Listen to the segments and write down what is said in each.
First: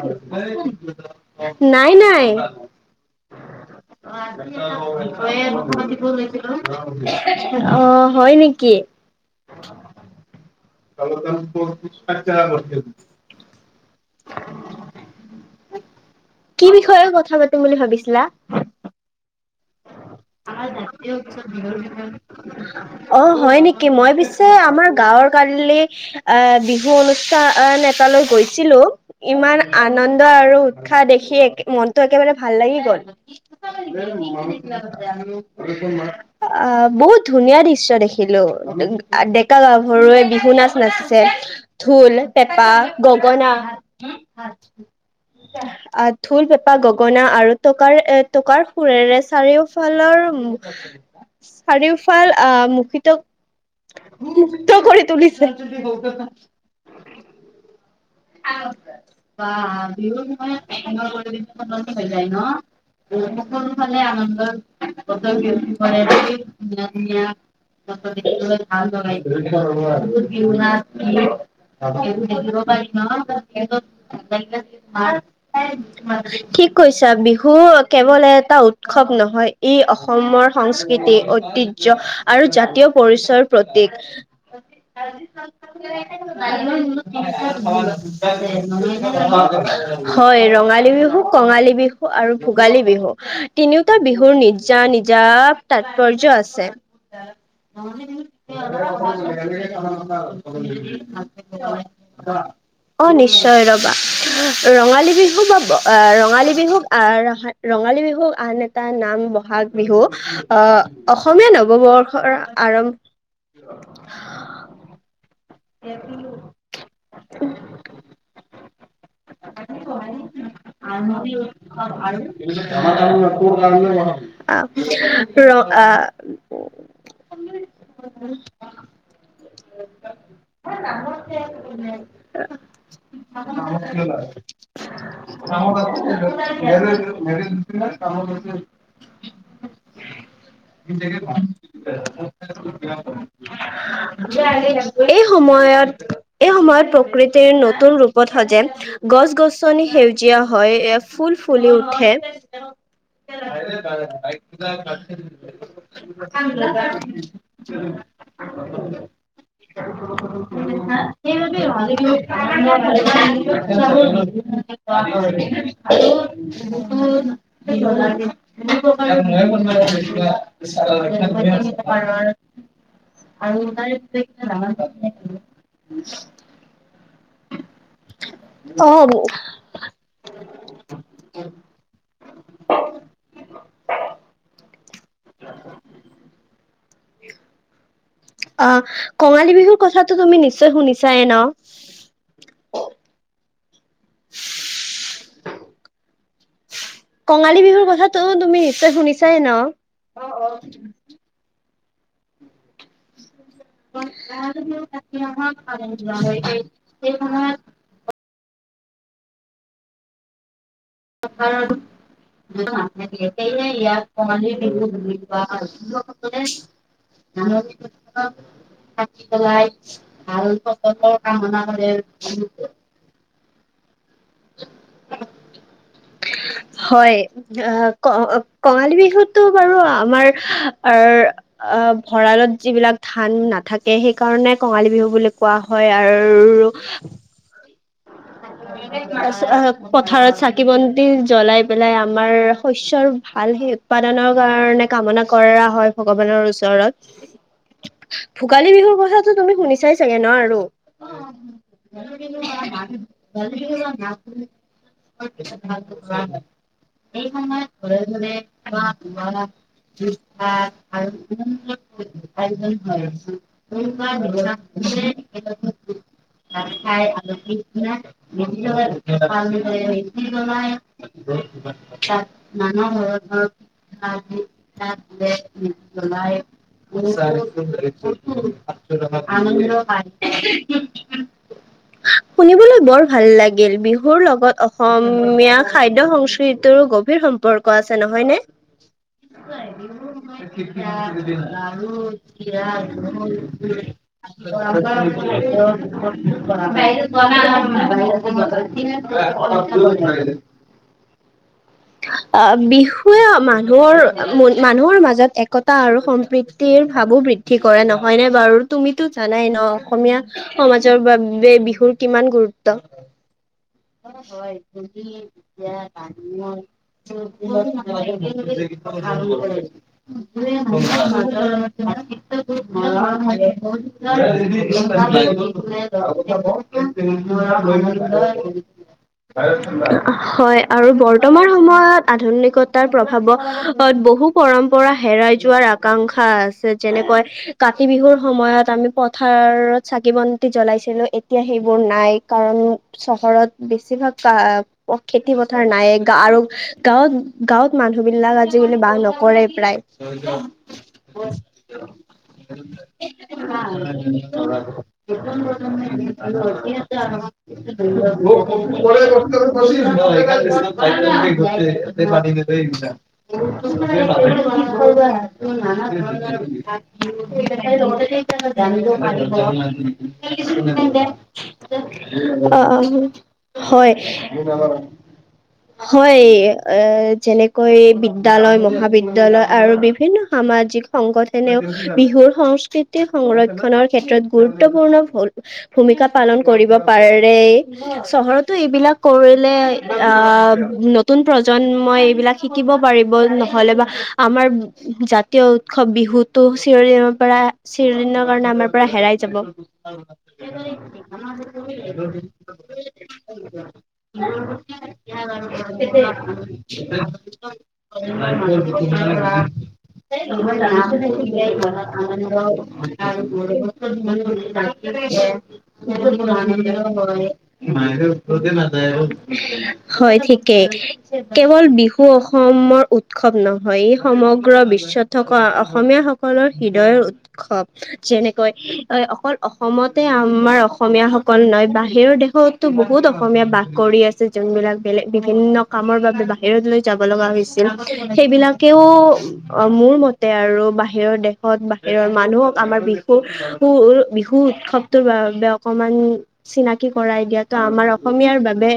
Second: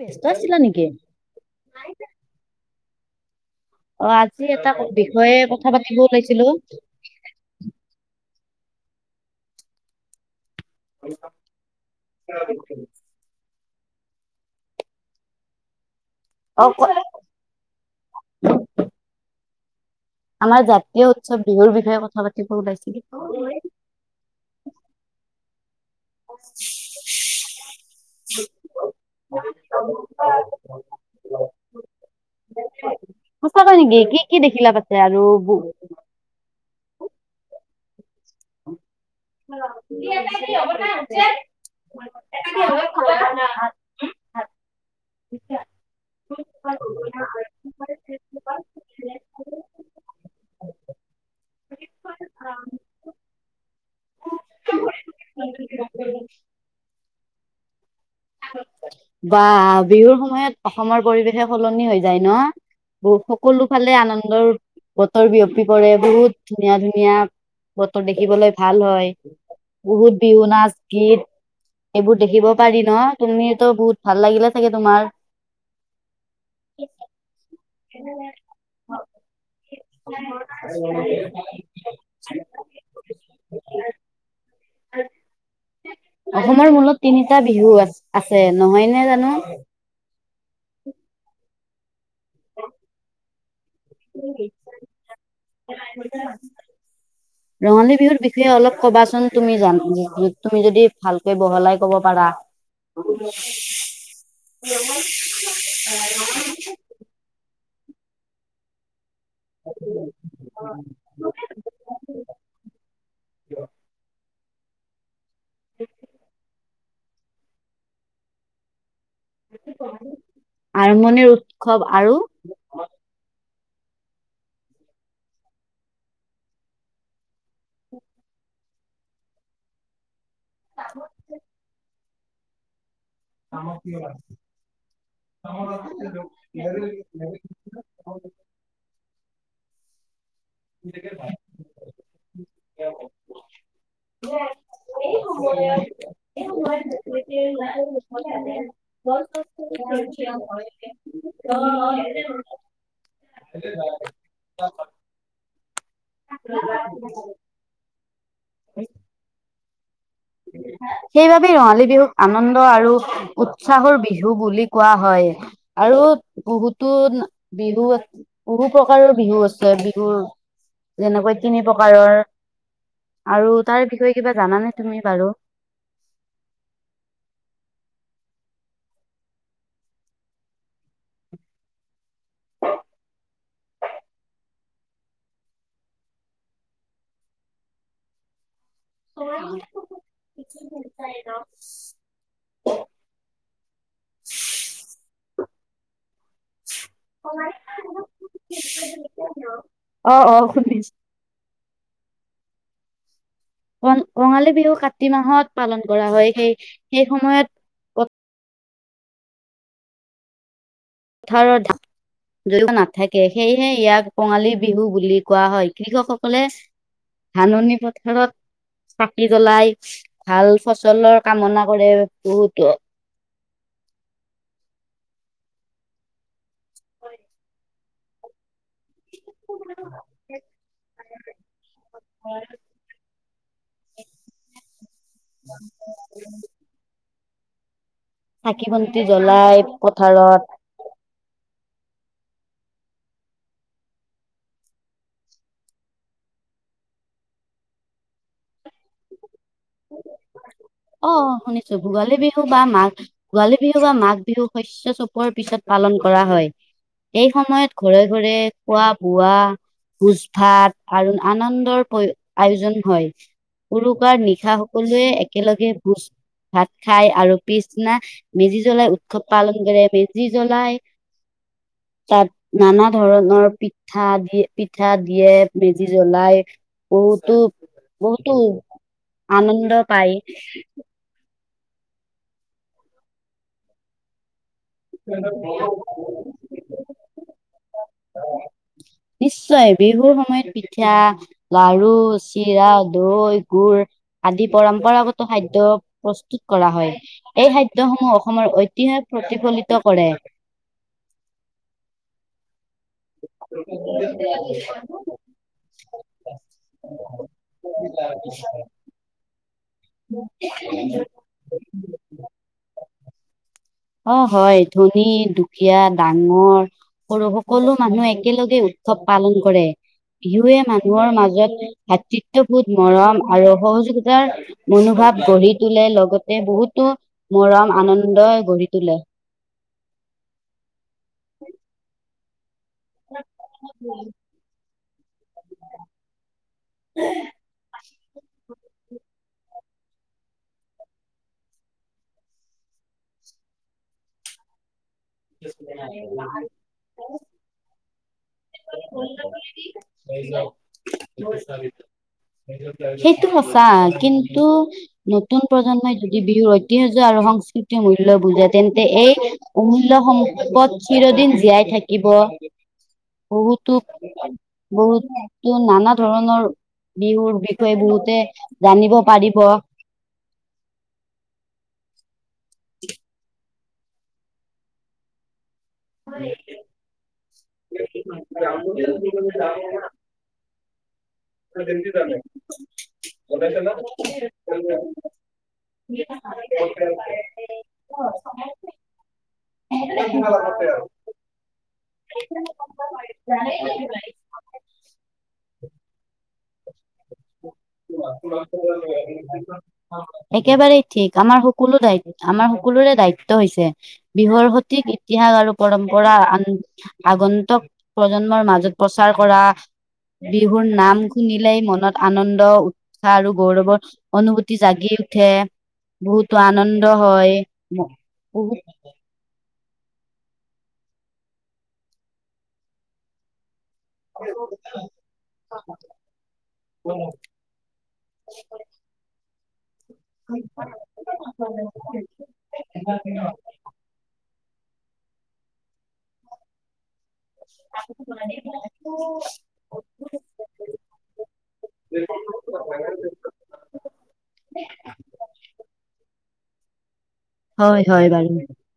ব্যস্ত আছিলা নেকি? নাই! নাই! [unintelligible] অ আজি এটা বিষয়ে কথা পাতিব লৈছিলো। অহ হয় নেকি? [unintelligible] অ কি ক- বিষয়ে কথা পাত তিম বুলি ভাবিছিলা? আমাৰ জাতীয় উৎসৱ বিহুৰ বিষয়ে। অ, হয় নেকি! কি মই পিছে আমাৰ গাঁৱৰ কালিলে আহ', বিহু অনুষ্ঠান এটালৈ গৈছিলো। ইমান আনন্দ আৰু উৎসাহ দেখি একে মনটো একেবাৰে ভাল লাগি গল। সঁচাকৈ নেকি! কি কি দেখিলা তাতে আৰু ব আ বহুত ধুনীয়া দৃশ্য দেখি খিলো ডেকা গাভৰুৱে বিহু নাচ নাচিছে। ঢোল, পেঁপা, গগনা আ ঢোল, পেঁপা, গগনা আৰু টকাৰ এ টকাৰ সুৰেৰে চাৰিওফালৰ চাৰিওফাল আহ মুহিত মূহিত কৰি তুলিছে। [unintelligible] [unintelligible] বাঃ বিহুৰ সময়ত অসমৰ বিষয়ে পৰিৱেশে [unintelligible] সলনি যায় ন? হৈ যায় বহু সকলো ন? ফালে সকলো আনন্দৰ ফালে বতৰ বিয়পি আনন্দ পৰে বহুত বতৰ ধুনীয়া বিয়পি ধুনীয়া পৰে, বতৰ [unintelligible] দেখিবলৈ ভাল হয় ধুনীয়া ধুনীয়া। বহুত বিহু [unintelligible] নাচ সেইবোৰ গীত দেখিব এইবোৰ দেখিব পাৰি পাৰি ন? তুমিতো [unintelligible] বহুত ভাল লাগিলে ঠিক চাগে তোমাৰ কৈছা বিহু কেৱল এটা উৎসৱ নহয়, ই অসমৰ সংস্কৃতি, ঐতিহ্য আৰু জাতীয় পৰিচয়ৰ প্ৰতিক। [unintelligible] [unintelligible] অসমৰ মূলত তিনিটা বিহু আছ- আছে নহয় নে জানো? হয় ৰঙালী বিহু কঙালী বিহু আৰু ভোগালী বিহু। তিনিওটা বিহুৰ নিজা নিজা তাৎপৰ্য আছে। [unintelligible] ৰঙালী বিহুৰ বিষয়ে অলপ কবাচোন তুমি জান তুমি যদি ভালকৈ বহলাই কব পাৰা। অ' নিশ্চয় ৰবা ৰঙালী বিহু বা আহ ৰঙালী বিহুক আহ ৰা ৰঙালী বিহু আন এটা নাম বহাগ বিহু। অ', অসমীয়া নৱবৰ্ষৰ আৰম্ [unintelligible] [unintelligible] আৰম্ভণিৰ উৎসৱ আৰু [unintelligible] ৰ আ [unintelligible] [unintelligible] [unintelligible] সময়ত এই সময়ত প্ৰকৃতিৰ নতুন ৰূপত সজে গছ গছনি সেউজ জীয়া হয় এয়া ফুল ফুলি উঠে। [unintelligible] [unintelligible] সেইবাবেই ৰঙালী বিহুক আনন্দ আৰু [unintelligible] উৎসাহৰ বিহু বুলি কোৱা হয় আৰু [unintelligible] বহুতো বিহু বহু প্ৰকাৰৰ বিহু [unintelligible] আছে বিহু যেনেকৈ তিনি প্ৰকাৰৰ [unintelligible] আৰু তাৰ বিষয়ে কিবা জানানে তুমি বাৰু। অহ [inaudible] [inaudible] অ', কঙালী বিহুৰ কথাটো তুমি নিশ্চয় শুনিছাই ন। কঙালী বিহুৰ কথাটো তুমি নিশ্চয় শুনিছাই ন। অ অ শুনিছো ক কঙালী বিহু কাতি মাহত পালন কৰা হয় সেই সেই সময়ত পথাৰত [inaudible] [unintelligible] [unintelligible] জড়িত নাথাকে সেয়েহে ইয়াক কঙালী বিহু বুলি কোৱা হয় কৃষকসকলে ধাননি পথাৰত থাকি চাকি পেলাই জ্বলাই ভাল ফলাফলৰ [unintelligible] কামনা কৰে হয় আহ ক কঙালী বিহুটো বাৰু আমাৰ অহ ভঁৰালত যিবিলাক ধা ধান নাথাকে সেইকাৰণে কঙালী বিহু বুলি কোৱা হয় আৰু চাকি বন্তি জ্বলাই পথাৰত চাকি বন জ্বলাই পেলাই আমাৰ শস্যৰ ভাল সেই উৎপাদনৰ কাৰণে কামনা কৰা হয় ভগৱানৰ ওচৰত [inaudible] ভোগালী বিহুৰ কথাতো তুমি শুনিচাই চাগে ন আৰু অহ শুনিছো ভোগালী বিহু বা মাঘ ভোগালী বিহু বা মাঘ বিহু শস্য চপোৱাৰ পিছত পালন কৰা হয় এই সময়ত ঘৰে ঘৰে খোৱা বোৱা ভোজ ভাত আৰু আনন্দৰ আয়োজন হয় উৰুকাৰ নিশা সকলোৱে একেলগে ভোজ- ভাত খাই আৰু পিছদিনা মেজি জ্বলাই উৎসৱ পালন কৰে, মেজি জ্বলাই, তাত নানা ধৰণৰ পিঠা দিয়ে, পিঠা দিয়ে, মেজি জ্বলাই বহুতো চন বহুতো আনন্দ পায় [unintelligible] শুনিবলৈ বৰ ভাল লাগিল, বিহুৰ লগত অসমীয়া খাদ্য সংস্কৃতিৰো গভীৰ সম্পৰ্ক আছে, নহয়নে? [inaudible] নিশ্চয়, বিহুৰ সময়ত পিঠা, লাৰু, চিৰা, দৈ, গুৰ আদি পৰম্পৰাগত খাদ্য প্ৰস্তুত কৰা হয়। এই খাদ্য সমূহ অসমৰ ঐতিহাস প্ৰতিফলিত কৰে। আ বিহু মানুহৰ, মানুহৰ মাজত একতা আৰু সম্প্ৰীতিৰ ভাবো বৃদ্ধি কৰে, নহয়নে বাৰু তুমি টো জানাই ন, অসমীয়া সমাজৰ বাবে বিহুৰ কিমান গুৰুত্ব। অ', হয়, ধনী, দুখীয়া, ডাঙৰ সৰু সকলো মানুহ একেলগে উৎসৱ পালন কৰে, বিহুৱে মানুহৰ মাজত ভাতৃত্ববোধ মৰম আৰু সহযোগিতাৰ মনোভাৱ গঢ়ি তোলে। লগতে বহুত টো মৰম আনন্দই গঢ়ি তোলে। হয় আৰু বৰ্তমান সময়ত আধুনিকত তাৰ প্ৰভাৱত বহু পৰম্পৰা হেৰাই যোৱাৰ আকাংক্ষা আছে যেনেকৈ কাতি বিহুৰ সময়ত আমি পথাৰত চাকি বন্তি জ্বলাইছিলোঁ, এতিয়া সেইবোৰ নাই। কাৰণ চহৰত বেছিভাগ কা খেতি পথাৰ নাইয়ে, গা, আৰু গাঁৱত গাঁৱত মানুহ বিলাক আজিকালি বাস নকৰে প্ৰায় সেইটো সঁচা কিন্তু নতুন প্ৰজন্মই যদি বিহুৰ [unintelligible] [unintelligible] ঐতিহ্য আৰু সংস্কৃতিৰ মূল্য বুজে [unintelligible] তেন্তে এই অমূল্য পান সম্পদ চিৰদিন জীয়াই [unintelligible] থাকিব নান বহুতো ধৰণৰ বহুতো নানা ধৰণৰ জানিব বিহুৰ বিষয়ে বহুতে পাৰিব জানিব পাৰিব [unintelligible] [unintelligible] অ', হয়। হয়, এ, যেনেকৈ বিদ্যালয়, মহাবিদ্যালয় আৰু বিভিন্ন সামাজিক সংগত এনেও বিহুৰ সংস্কৃতি সংৰক্ষণৰ ক্ষেত্ৰত গুৰুত্বপূৰ্ণ ভুল ভূমিকা পালন কৰিব পাৰে, চহৰতো এইবিলাক কৰিলে, আ নতুন প্ৰজন্মই এইবিলাক শিকিব পাৰিব, ন'হলে বা আমাৰ জাতীয় উৎসৱ বিহুতো চিৰদিনৰ পৰা চিৰদিনৰ কাৰণে আমাৰ পৰা হেৰাই যাব। একেবাৰেই ঠিক আমাৰ সকলো দায়িত, আমাৰ সকলোৰে দায়িত্ব হৈছে বিহুৰ সঠিক ইতিহাস আৰু পৰম্পৰা আন আগন্তক প্ৰজন্মৰ মাজত প্ৰচাৰ কৰা বিহুৰ নাম [unintelligible] শুনিলেই মনত আনন্দ উৎসাহ আৰু গৌৰৱৰ অনুভূতি জাগি উঠে [unintelligible] বহুতো আনন্দ হয় ম- বহুত [unintelligible] হয় ঠিকেই, কেৱল বিহু অসমৰ উৎসৱ নহয় সমগ্ৰ বিশ্বত থকা অসমীয়াসকলৰ হৃদয়ৰ উৎসৱ, যেনেকৈ হয়, অকল অসমতে আ আমাৰ অসমীয়াসকল নাইবা বাহিৰৰ দেশতো বহুত অসমীয়া বাস কৰি আছে। যোনবিলাক বেলেগ বিভিন্ন কামৰ বাবে বাহিৰলৈ যাব লগা হৈছিল, সেইবিলাকেও অ, মোৰ মতে আৰু বাহিৰৰ দেশত, বাহিৰৰ মানুহক আমাৰ বিহুৰ ৰ, বিহু উৎসৱটো বাবে অকণমান চিনাকি কৰাই দিয়াত। ত' হয় আমাৰ হয় বাৰু অসমীয়াৰ বাবে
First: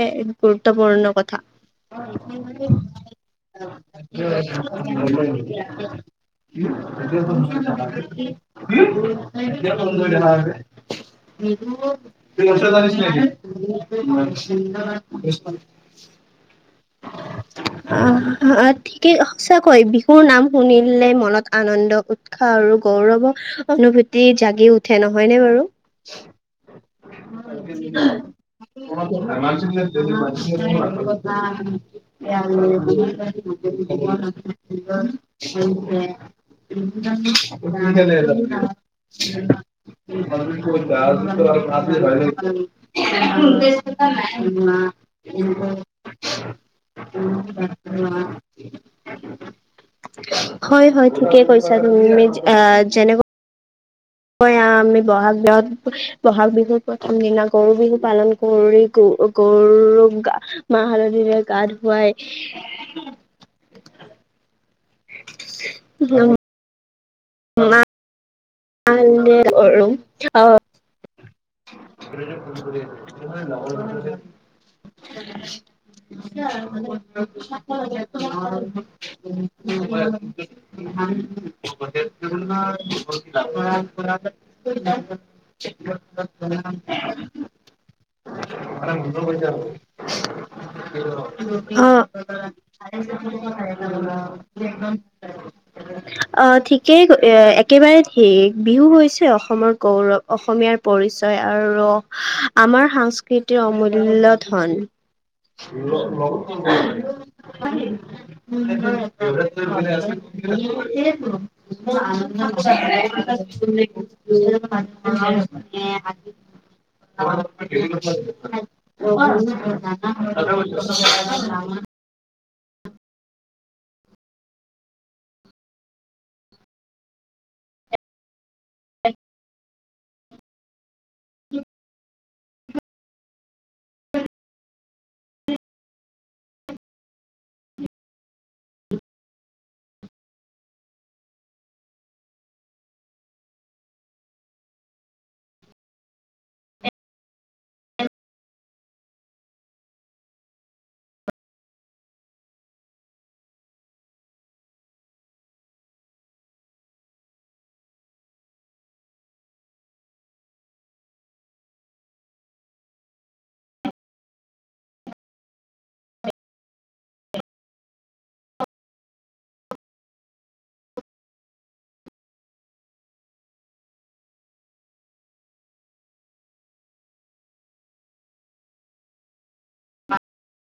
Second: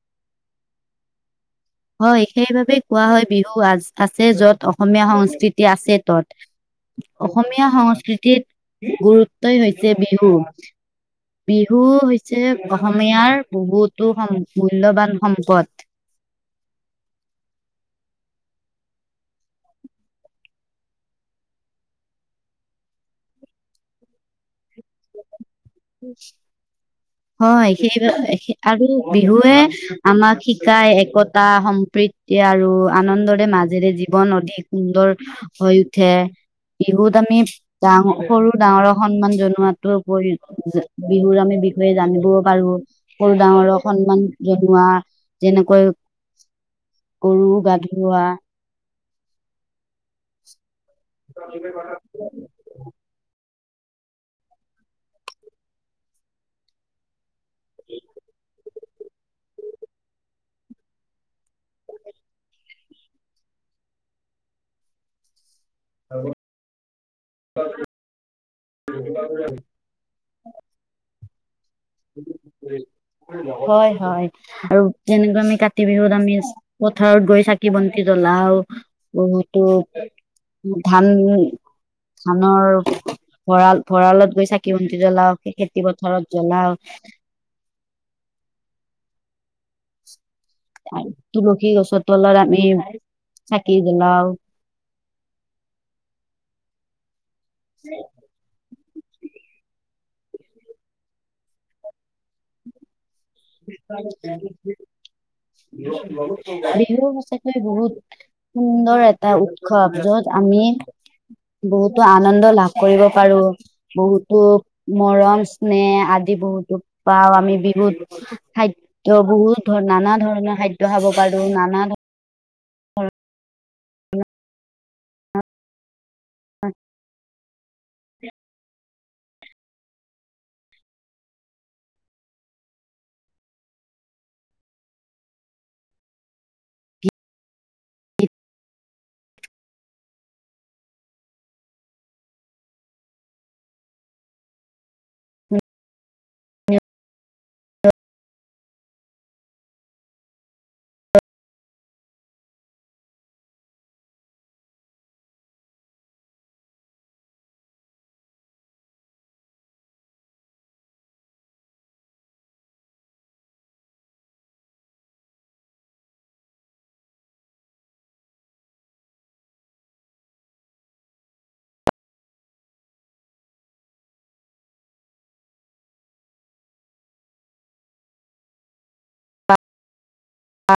গুৰুত্বপূৰ্ণ কথা। হয়, সেইবাবেেই কোৱা হয়, বিহু আ-আছে য'ত অসমীয়া সংস্কৃতি আছে ত'ত। অসমীয়া সংস্কৃতিত গুৰুত্বই হৈছে বিহু। বিহু হৈছে, অসমীয়াৰ বহুতো মূল্যবান সম্পদ। [inaudible] [unintelligible] কি সঁচাকৈ বিহুৰ, নাম শুনিলে মনত আনন্দ উৎসাহ আৰু গৌৰৱৰ অনুভূতি জাগি উঠে নহয়নে, বাৰু [inaudible] হয়, সেই আৰু বিহুৱে আমাক শিকায় একতা, সম্প্ৰীত এয়া আৰু আনন্দৰে মাজেৰে জীৱন অধিক সুন্দৰ হৈ উঠে। বিহুত আমি, ডাঙ, সৰু ডাঙৰক সন্মান জনোৱাতো প্ৰয় বিহুৰ আমি বিষয়ে, জানিবও পাৰো সৰু ডাঙৰক সন্মান জনোৱা, যেনেকৈ গৰু গা, ধোৱা হয়, হয়, ঠিকে কৈছা তুমি, যেনেকা আহ, আমি বহাগ ব'হাগ বিহুৰ প্ৰথম দিনা গৰু বিহু পালন [unintelligible] মাহ হালধিৰে, গা ধুৱাই। [inaudible] মাহ [inaudible] [unintelligible] হয়, হয় আৰু যেনেকুৱা আমি [inaudible] আমি পথাৰত গৈ চাকি-বন্তি জ্বলাও, বহুতো ধান-ধানৰ ভঁৰাল, ভঁৰালত গৈ চাকি-বন্তি জলাওগে। খেতি পথাৰত জলাও। [unintelligible] অ, [unintelligible] তুলসী গছৰ তলত আমি চাকি জ্বলাও অ, ঠিকেই একেবাৰে সেইয়েই বিহু হৈছে অসমৰ গৌৰৱ, অসমীয়াৰ পৰিচয়। আৰু আমাৰ সংস্কৃতি অমূল্য ধন। বিহু সঁচাকৈ বহুত সুন্দৰ এটা উৎসৱ য'ত আমি [unintelligible] [unintelligible] বহুতো আনন্দ লাভ কৰিব পাৰো, বহুতো মৰম স্নেহ আদি। বিহুতো পাওঁ, আমি বিহুত খাদ্য বহুত ধৰনৰ নানা, ধৰণৰ খাদ্য খাব পাৰো, নানা ধৰ [inaudible] [inaudible] [inaudible] আ